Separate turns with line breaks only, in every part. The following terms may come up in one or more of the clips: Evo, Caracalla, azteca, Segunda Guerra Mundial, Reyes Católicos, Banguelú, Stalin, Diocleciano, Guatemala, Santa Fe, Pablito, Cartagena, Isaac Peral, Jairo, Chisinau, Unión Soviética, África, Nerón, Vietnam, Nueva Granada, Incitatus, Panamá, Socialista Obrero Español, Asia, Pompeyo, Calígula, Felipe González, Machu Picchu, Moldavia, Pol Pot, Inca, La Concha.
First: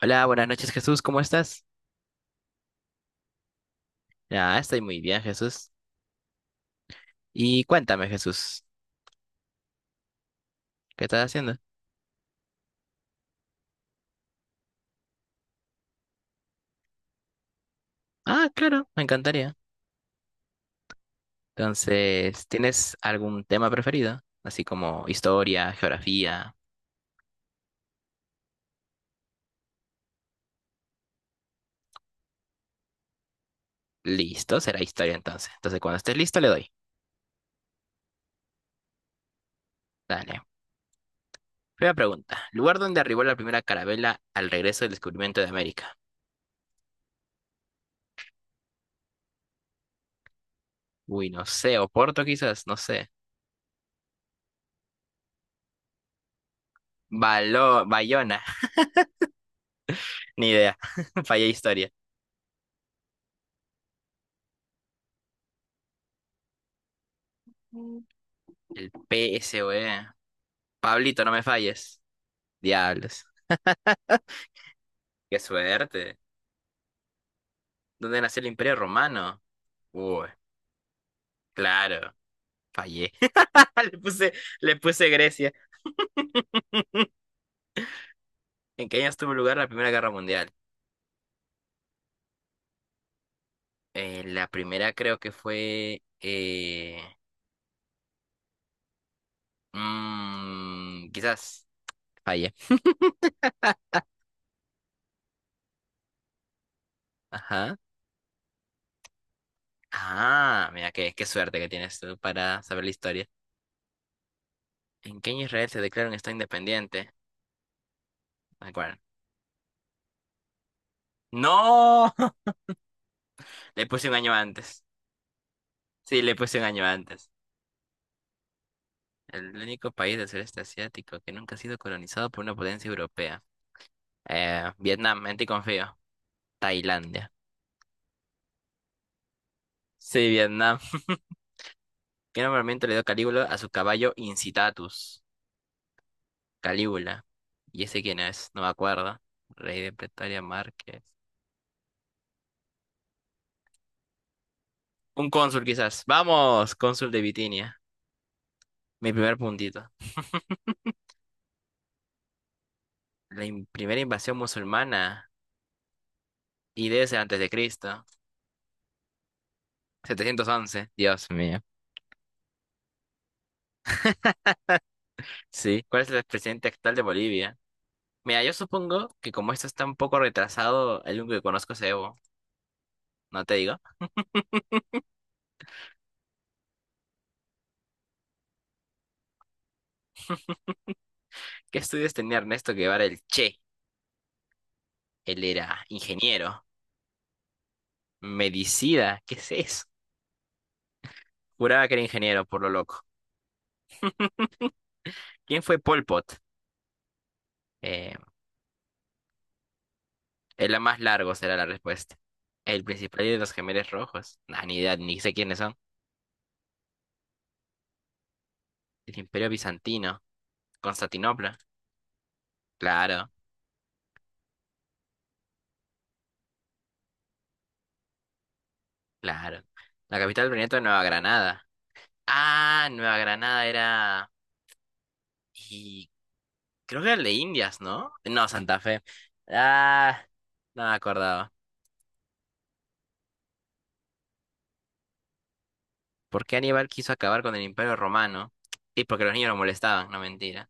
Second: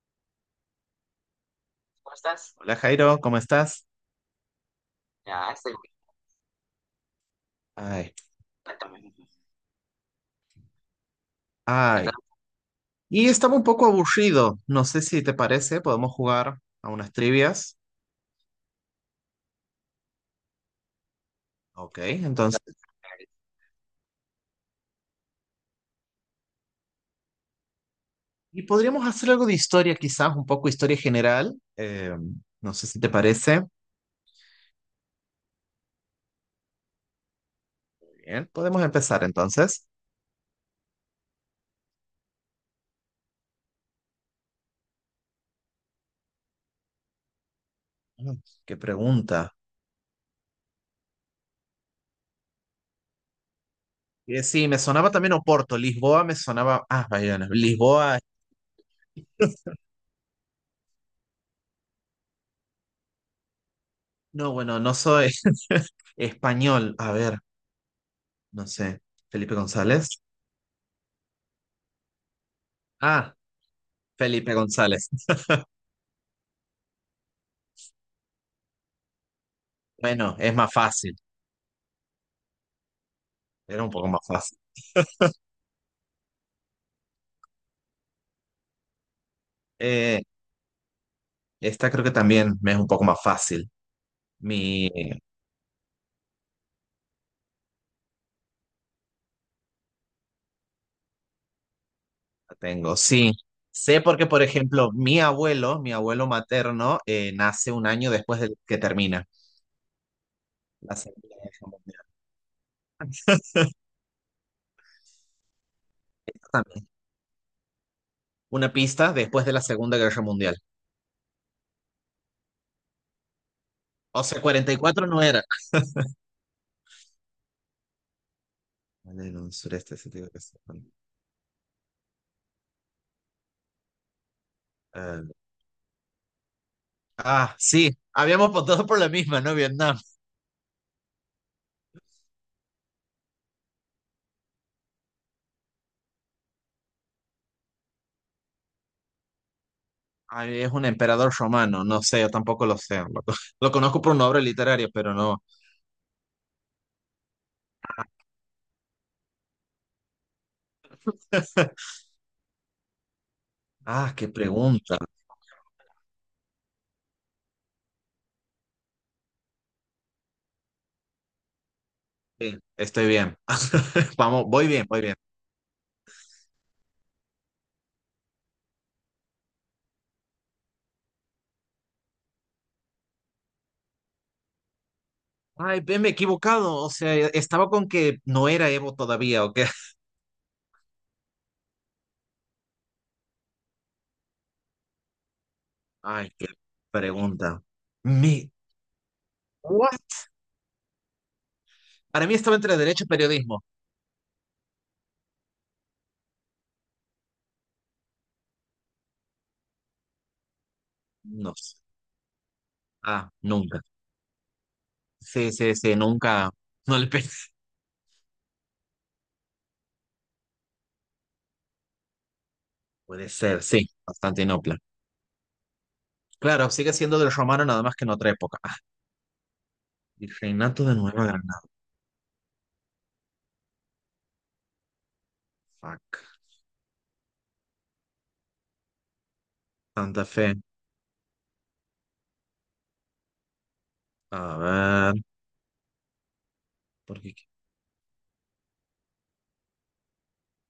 Hola, buenas noches Jesús, ¿cómo estás?
Hola Jairo, ¿cómo estás?
Ah, estoy muy bien Jesús. Y cuéntame
Ay, ¿Qué
Jesús, ¿qué estás haciendo?
tal? Ay. Tal? Y estaba un poco aburrido. No sé si te parece, podemos jugar a unas trivias.
Ah, claro, me encantaría.
Ok,
Entonces,
entonces.
¿tienes algún tema preferido? Así como historia, geografía.
Y podríamos hacer algo de historia, quizás, un poco historia general. No sé si te parece.
Listo, será historia entonces. Entonces, cuando estés listo, le doy.
Bien, podemos empezar entonces.
Dale. Primera pregunta. ¿Lugar donde arribó la primera carabela al regreso del descubrimiento de América?
Mm, Qué pregunta.
Uy, no sé, Oporto quizás, no sé.
Sí, me sonaba también Oporto. Lisboa me sonaba. Ah, Bayona.
Baló,
Lisboa.
Bayona, ni idea. Fallé historia.
No, bueno, no soy español. A ver, no
El
sé. Felipe
PSOE.
González.
Pablito, no me falles. Diablos.
Ah, Felipe González.
Qué suerte. ¿Dónde nació el Imperio Romano? Uy,
Bueno, es más fácil,
claro, fallé.
era un
Le
poco más
puse,
fácil.
le puse Grecia. ¿En qué años tuvo lugar la Primera Guerra
Eh,
Mundial?
Esta creo que también me es un poco más fácil.
La primera creo
La
que fue... quizás fallé.
tengo, sí. Sé porque, por ejemplo, mi abuelo materno, nace
Ajá.
un año después de que termina
Ah, mira,
la
qué
Segunda
suerte
Guerra
que tienes
Mundial.
tú para saber la historia. ¿En qué año Israel se declara un Estado
También.
independiente? No me
Una
acuerdo.
pista después de la Segunda Guerra Mundial.
¡No! Le puse un
O
año
sea, cuarenta y
antes.
cuatro no era.
Sí, le puse un año antes.
Vale, en un
El único
sureste
país del
asiático.
sureste asiático que nunca ha sido colonizado por una potencia europea.
Eh,
Vietnam, en ti confío. Tailandia.
Ah, sí, habíamos votado por la misma, ¿no? Vietnam.
Sí, Vietnam. ¿Qué nombramiento le dio Calígula a su caballo Incitatus? Calígula. ¿Y ese quién es? No me acuerdo. Rey de Pretoria
Ay, es un
Márquez.
emperador romano, no sé, yo tampoco lo sé. Lo conozco por una obra literaria, pero
Un
no.
cónsul quizás. Vamos, cónsul de Bitinia. Mi primer puntito. La primera
Ah, qué
invasión
pregunta.
musulmana. Y debe ser antes de Cristo. 711. Dios mío.
Sí, estoy bien. Vamos, voy bien, voy bien.
Sí. ¿Cuál es el presidente actual de Bolivia? Mira, yo supongo que como esto está un poco retrasado, el único que conozco es Evo, no te digo.
Ay, ve, me he equivocado. O sea, estaba con que no era Evo todavía, ¿o qué?
¿Qué estudios tenía Ernesto Guevara el Che? Él era
Ay, qué
ingeniero,
pregunta. Mi,
medicida ¿qué es eso?
What?
Juraba que era
Para mí
ingeniero,
estaba
por lo
entre
loco.
derecho y periodismo.
¿Quién fue Pol Pot? Eh, el más largo
No
será la
sé.
respuesta. El principal
Ah,
de los
nunca.
gemelos rojos. Nah, ni idea, ni sé
Sí,
quiénes son.
sí, sí, nunca. No le pensé.
El Imperio Bizantino. Constantinopla.
Puede
Claro,
ser, sí, Constantinopla. Claro, sigue siendo del romano, nada más que en otra época. Ah,
claro. La
el
capital del Virreinato de
reinato de
Nueva
Nueva
Granada.
Granada.
Ah, Nueva Granada era... ¿Y
Fuck.
Creo que era el de Indias, ¿no? No, Santa Fe. Ah,
Santa Fe.
no me acordaba.
A ver.
¿Por qué Aníbal quiso
¿Por qué?
acabar con el Imperio Romano? Y porque los niños lo molestaban, no mentira.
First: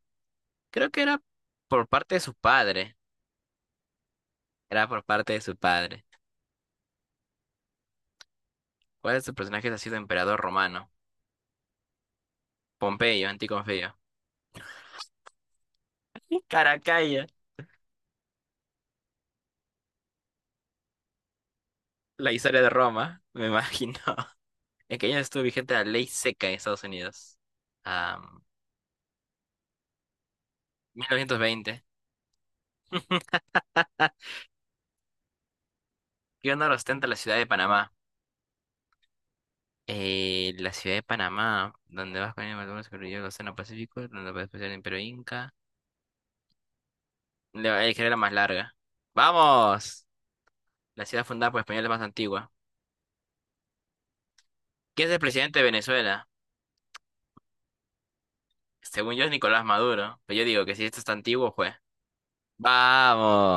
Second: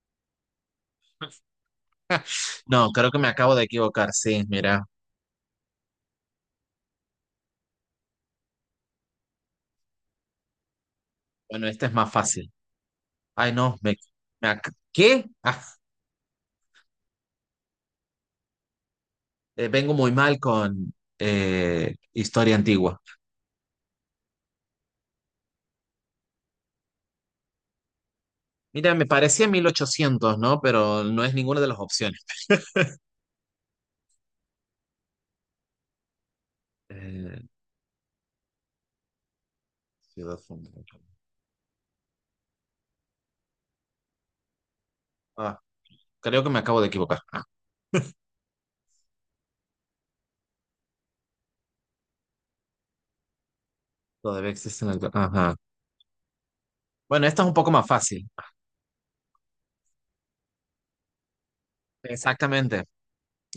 Creo que era por parte de su
No,
padre.
creo que me acabo de equivocar. Sí, mira.
Era por parte de su padre. ¿Cuál de sus personajes ha sido emperador romano?
Bueno, este es más fácil.
Pompeyo,
Ay, no.
Anticonfeo.
¿Qué? Ah,
Caracalla.
vengo muy mal con
La
historia
historia de
antigua.
Roma, me imagino. ¿En qué año estuvo vigente la ley seca en Estados Unidos? Ah,
Mira, me parecía 1800, ¿no? Pero no es ninguna de las
1920.
opciones.
Ah, ¿qué honor ostenta la ciudad
Eh,
de Panamá?
Ciudad
La ciudad
fundadora.
de Panamá, donde vas con el Malvinas, corrió el Océano Pacífico, donde puedes pasar el Imperio Inca.
Ah, creo que me acabo de equivocar. Ah,
La es que era la más larga. ¡Vamos! La ciudad fundada por españoles más antigua.
todavía existe el.
¿Quién es el
Ajá.
presidente de Venezuela?
Bueno, esta es un poco más fácil.
Según yo es Nicolás Maduro, pero yo digo que si esto está antiguo, pues.
Exactamente.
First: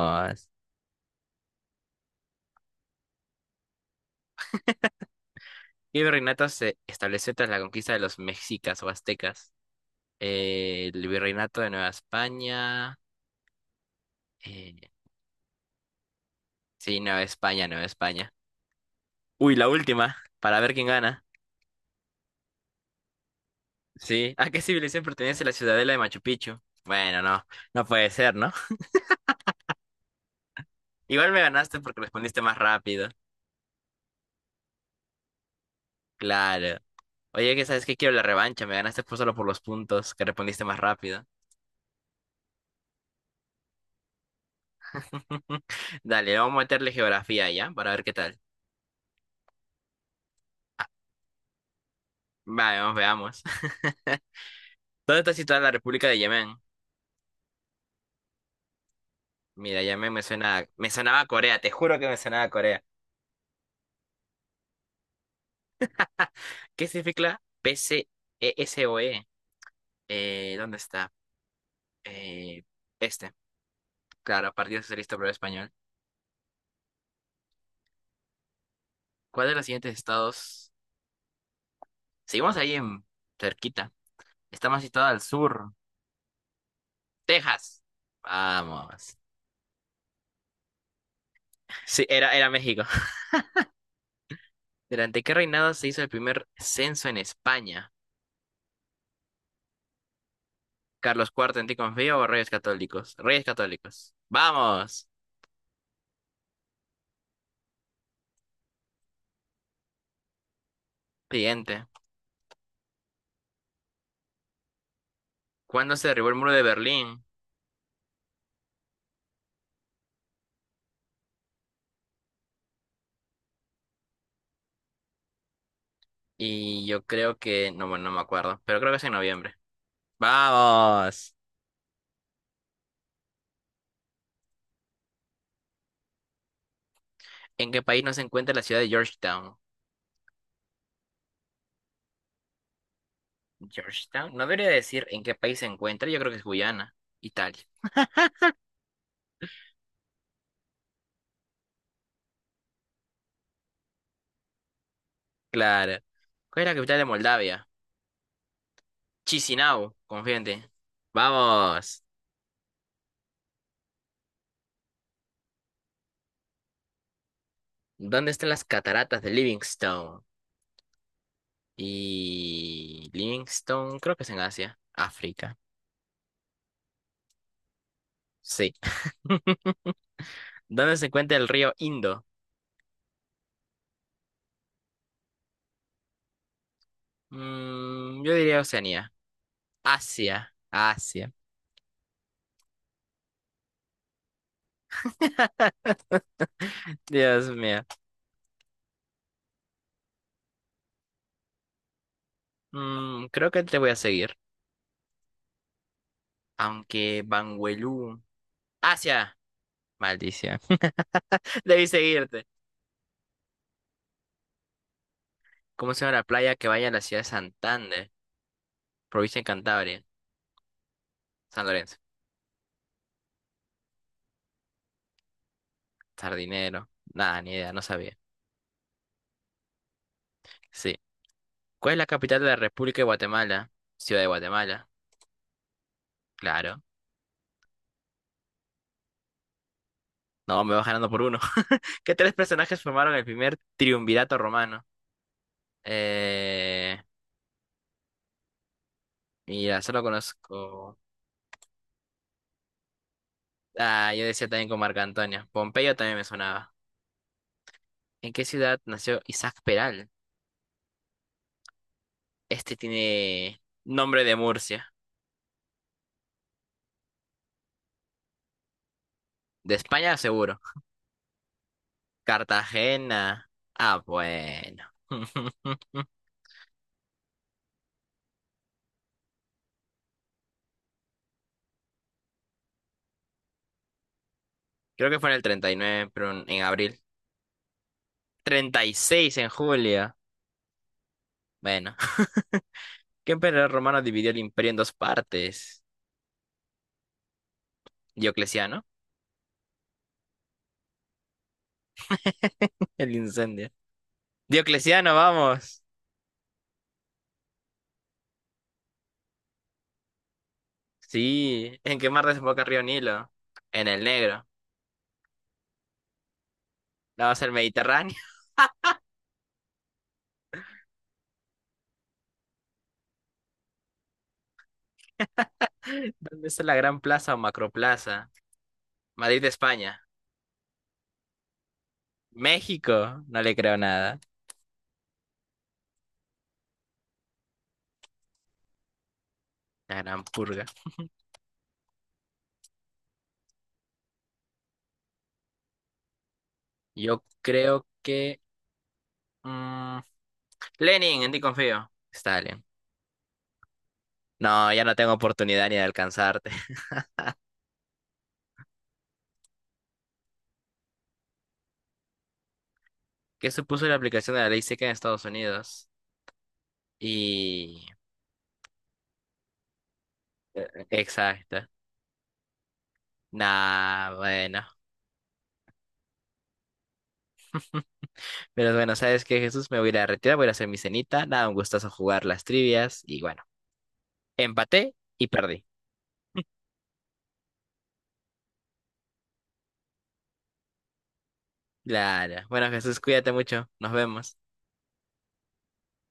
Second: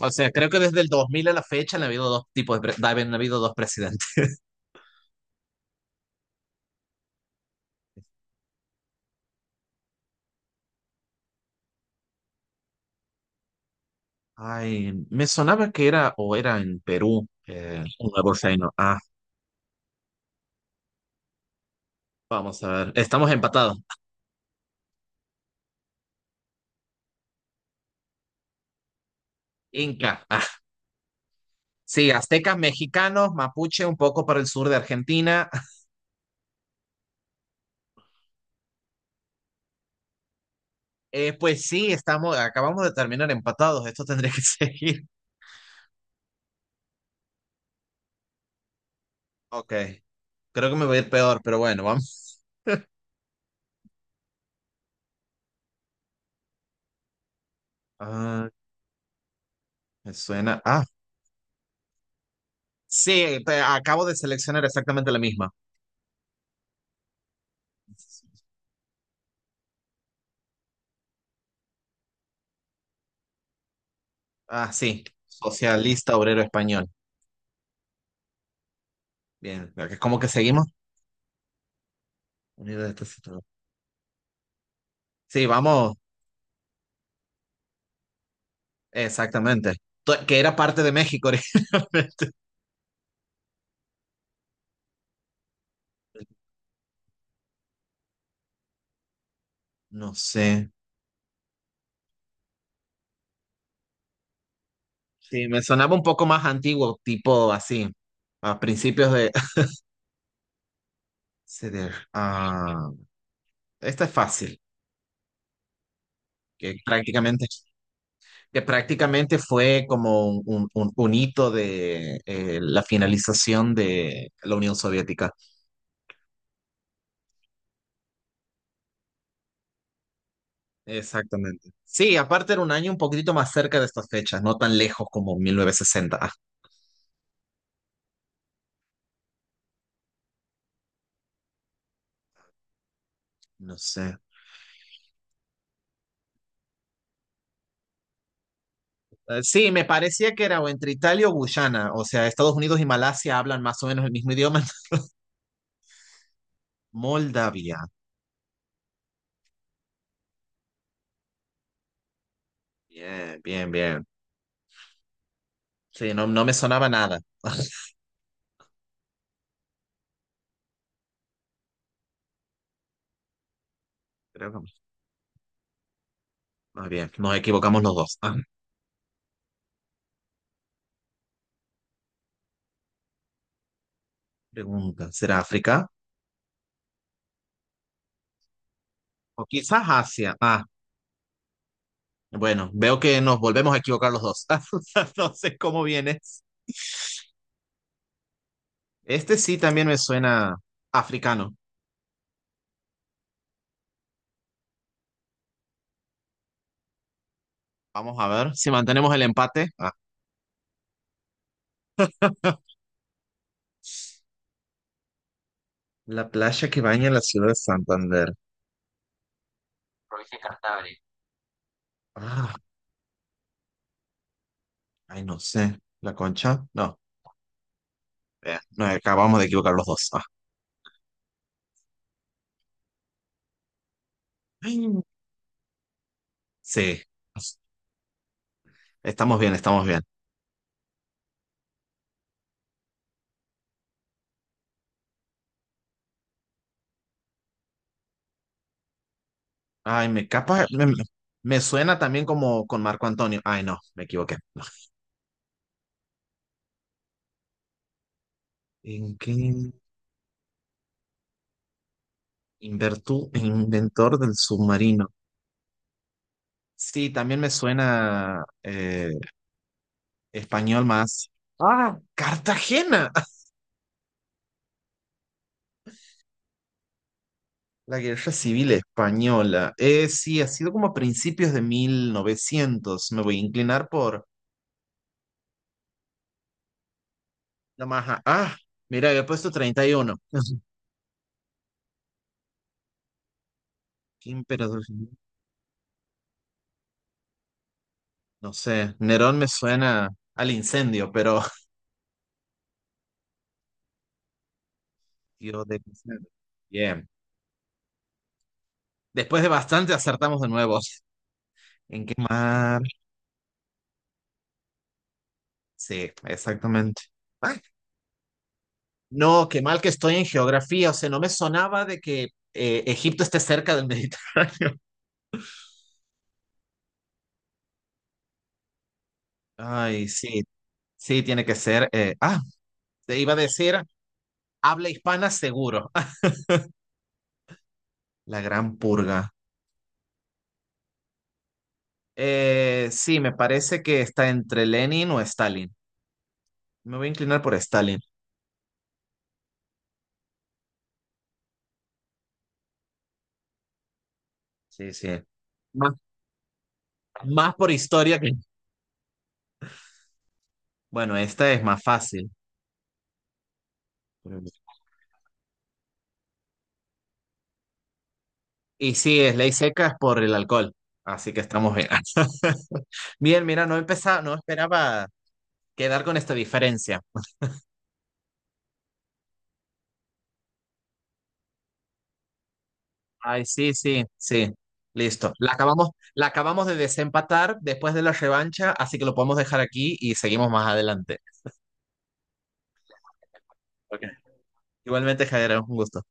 O sea, creo que desde el 2000 a la fecha han habido dos presidentes.
¿Qué virreinato se estableció tras la conquista de los mexicas o aztecas? El virreinato de Nueva España. eh,
Ay, me sonaba que era o era en
sí, Nueva
Perú,
España, Nueva
un
España.
nuevo reino. Ah,
Uy, la última, para ver quién gana.
vamos a ver. Estamos empatados.
Sí. ¿A qué civilización pertenece la ciudadela de Machu Picchu? Bueno, no, no puede ser, ¿no?
Inca. Ah,
Igual me ganaste porque
sí,
respondiste más
aztecas,
rápido.
mexicanos, mapuche, un poco para el sur de Argentina.
Claro. Oye, que sabes que quiero la revancha, me ganaste por solo por los puntos que respondiste más rápido.
Pues sí, acabamos de terminar empatados. Esto tendría que seguir.
Dale, vamos a meterle geografía ya, para ver qué tal.
Ok, creo que me va a ir peor, pero bueno, vamos.
Vale, vamos, veamos. ¿Dónde está situada la República de Yemen?
Ah,
Mira, Yemen
me
me
suena.
suena,
Ah,
me sonaba a Corea, te juro que me sonaba a Corea.
sí, acabo de seleccionar exactamente la misma.
¿Qué significa PCESOE? ¿Dónde está? Eh, este, claro,
Ah,
Partido
sí.
Socialista Obrero Español.
Socialista Obrero Español.
¿Cuál de los
Bien,
siguientes
¿cómo que seguimos?
estados? Seguimos ahí
Unido de
en
estos.
cerquita. Está más situada al
Sí,
sur.
vamos,
Texas. Vamos.
exactamente. Que era parte de México
Sí,
originalmente.
era México. ¿Durante qué reinado se hizo el primer censo en España?
No sé.
¿Carlos Cuarto en ti confío o Reyes Católicos? Reyes Católicos. Vamos.
Sí, me sonaba un poco más antiguo, tipo así, a principios de.
Siguiente.
Ceder. Ah, esta es fácil,
¿Cuándo se derribó el muro de
que
Berlín?
prácticamente, que prácticamente fue como un hito de la finalización de la Unión Soviética.
Y yo creo que... No, bueno, no me acuerdo. Pero creo que es en noviembre. Vamos.
Exactamente. Sí, aparte era un año un poquitito más cerca de estas fechas, no tan lejos como 1960. Ah,
¿En qué país no se encuentra la ciudad de Georgetown?
no sé.
Georgetown. No debería decir en qué país se encuentra. Yo creo que es Guyana. Italia.
Sí, me parecía que era o entre Italia o Guyana, o sea, Estados Unidos y Malasia hablan más o menos el mismo idioma.
Claro. ¿Cuál es la capital de Moldavia?
Moldavia.
Chisinau, confíate. Vamos.
Bien, bien, bien. Sí, no, no me sonaba nada.
¿Dónde están las cataratas de Livingstone? Y Livingstone, creo que es en
Creo que
Asia. África.
más bien, nos equivocamos los dos. Ah,
Sí. ¿Dónde se encuentra el río Indo?
pregunta, ¿será África?
Yo diría Oceanía.
O quizás Asia.
Asia.
Ah,
Asia.
bueno, veo que nos volvemos a equivocar los dos. Entonces, ¿cómo vienes?
Dios mío.
Este sí también me suena africano.
Creo que te voy a seguir. Aunque
Vamos
Banguelú.
a ver si mantenemos el
Asia.
empate. Ah,
Maldición. Debí seguirte. ¿Cómo se llama la
la
playa que
playa que
vaya a la
baña
ciudad
la
de
ciudad de
Santander,
Santander.
provincia de Cantabria? San Lorenzo.
Ah, ay, no sé. ¿La Concha?
Sardinero.
No.
Nada, ni idea, no sabía.
No, acabamos de equivocar los dos. Ah.
Sí. ¿Cuál es la capital de la República de Guatemala? Ciudad de
Ay,
Guatemala. Claro.
sí. Estamos bien, estamos bien.
No, me vas ganando por uno. ¿Qué tres personajes formaron el primer triunvirato romano? Eh, mira, solo
Ay, me capa. Me, me-
conozco.
me suena también como con Marco Antonio. Ay, no, me
Ah, yo
equivoqué.
decía
No.
también con Marco Antonio. Pompeyo también me sonaba. ¿En qué ciudad
¿En
nació Isaac
qué?
Peral? Este tiene
Inventor
nombre
del
de Murcia.
submarino. Sí, también me suena
De España, seguro.
español más. Ah, Cartagena.
Cartagena. Ah, bueno.
La guerra civil española. Sí, ha sido como a principios de 1900. Me voy a inclinar por
Creo que fue en el 39 pero en abril.
la maja. Ah,
treinta y
mira, había
seis en
puesto
julio.
31.
Bueno. ¿Qué emperador romano dividió
¿Qué
el imperio en
emperador?
dos partes?
No
Diocleciano.
sé. Nerón me suena al incendio, pero.
El incendio. Diocleciano,
Dios de
vamos.
incendio. Bien. Después de bastante acertamos de nuevo.
Sí. ¿En
¿En
qué
qué
mar desemboca el río
mar?
Nilo? En el Negro.
Sí, exactamente.
Vamos al
Ay,
Mediterráneo.
no, qué mal que estoy en geografía. O sea, no me sonaba de que Egipto esté cerca del Mediterráneo.
¿Dónde está la Gran Plaza o Macroplaza? Madrid, España.
Ay, sí. Sí, tiene que ser. Te
México.
iba a
No le creo
decir,
nada.
habla hispana seguro. La gran purga.
La Gran Purga.
Sí, me parece que está entre Lenin o Stalin. Me voy a
Yo
inclinar por
creo
Stalin.
que... mm, Lenin, en ti confío. Stalin. No, ya
Sí,
no
sí.
tengo oportunidad ni de alcanzarte.
Más por historia que. Bueno, esta es más fácil.
Que supuso la aplicación de la ley seca en Estados Unidos. Y...
Y sí, es ley seca, es por el alcohol. Así que
exacto.
estamos bien. Bien, mira, no
Nah,
empezaba, no
bueno.
esperaba quedar con esta diferencia.
Pero bueno, ¿sabes qué, Jesús? Me voy a ir a retirar, voy a ir a hacer mi cenita. Nada, un gustazo jugar las trivias. Y bueno,
Ay, sí, sí, sí.
empaté y
Listo. La
perdí.
acabamos, la acabamos de desempatar después de la revancha, así que lo podemos dejar aquí y seguimos más adelante.
Claro. Bueno, Jesús, cuídate mucho. Nos vemos.
Igualmente, Javier, un gusto.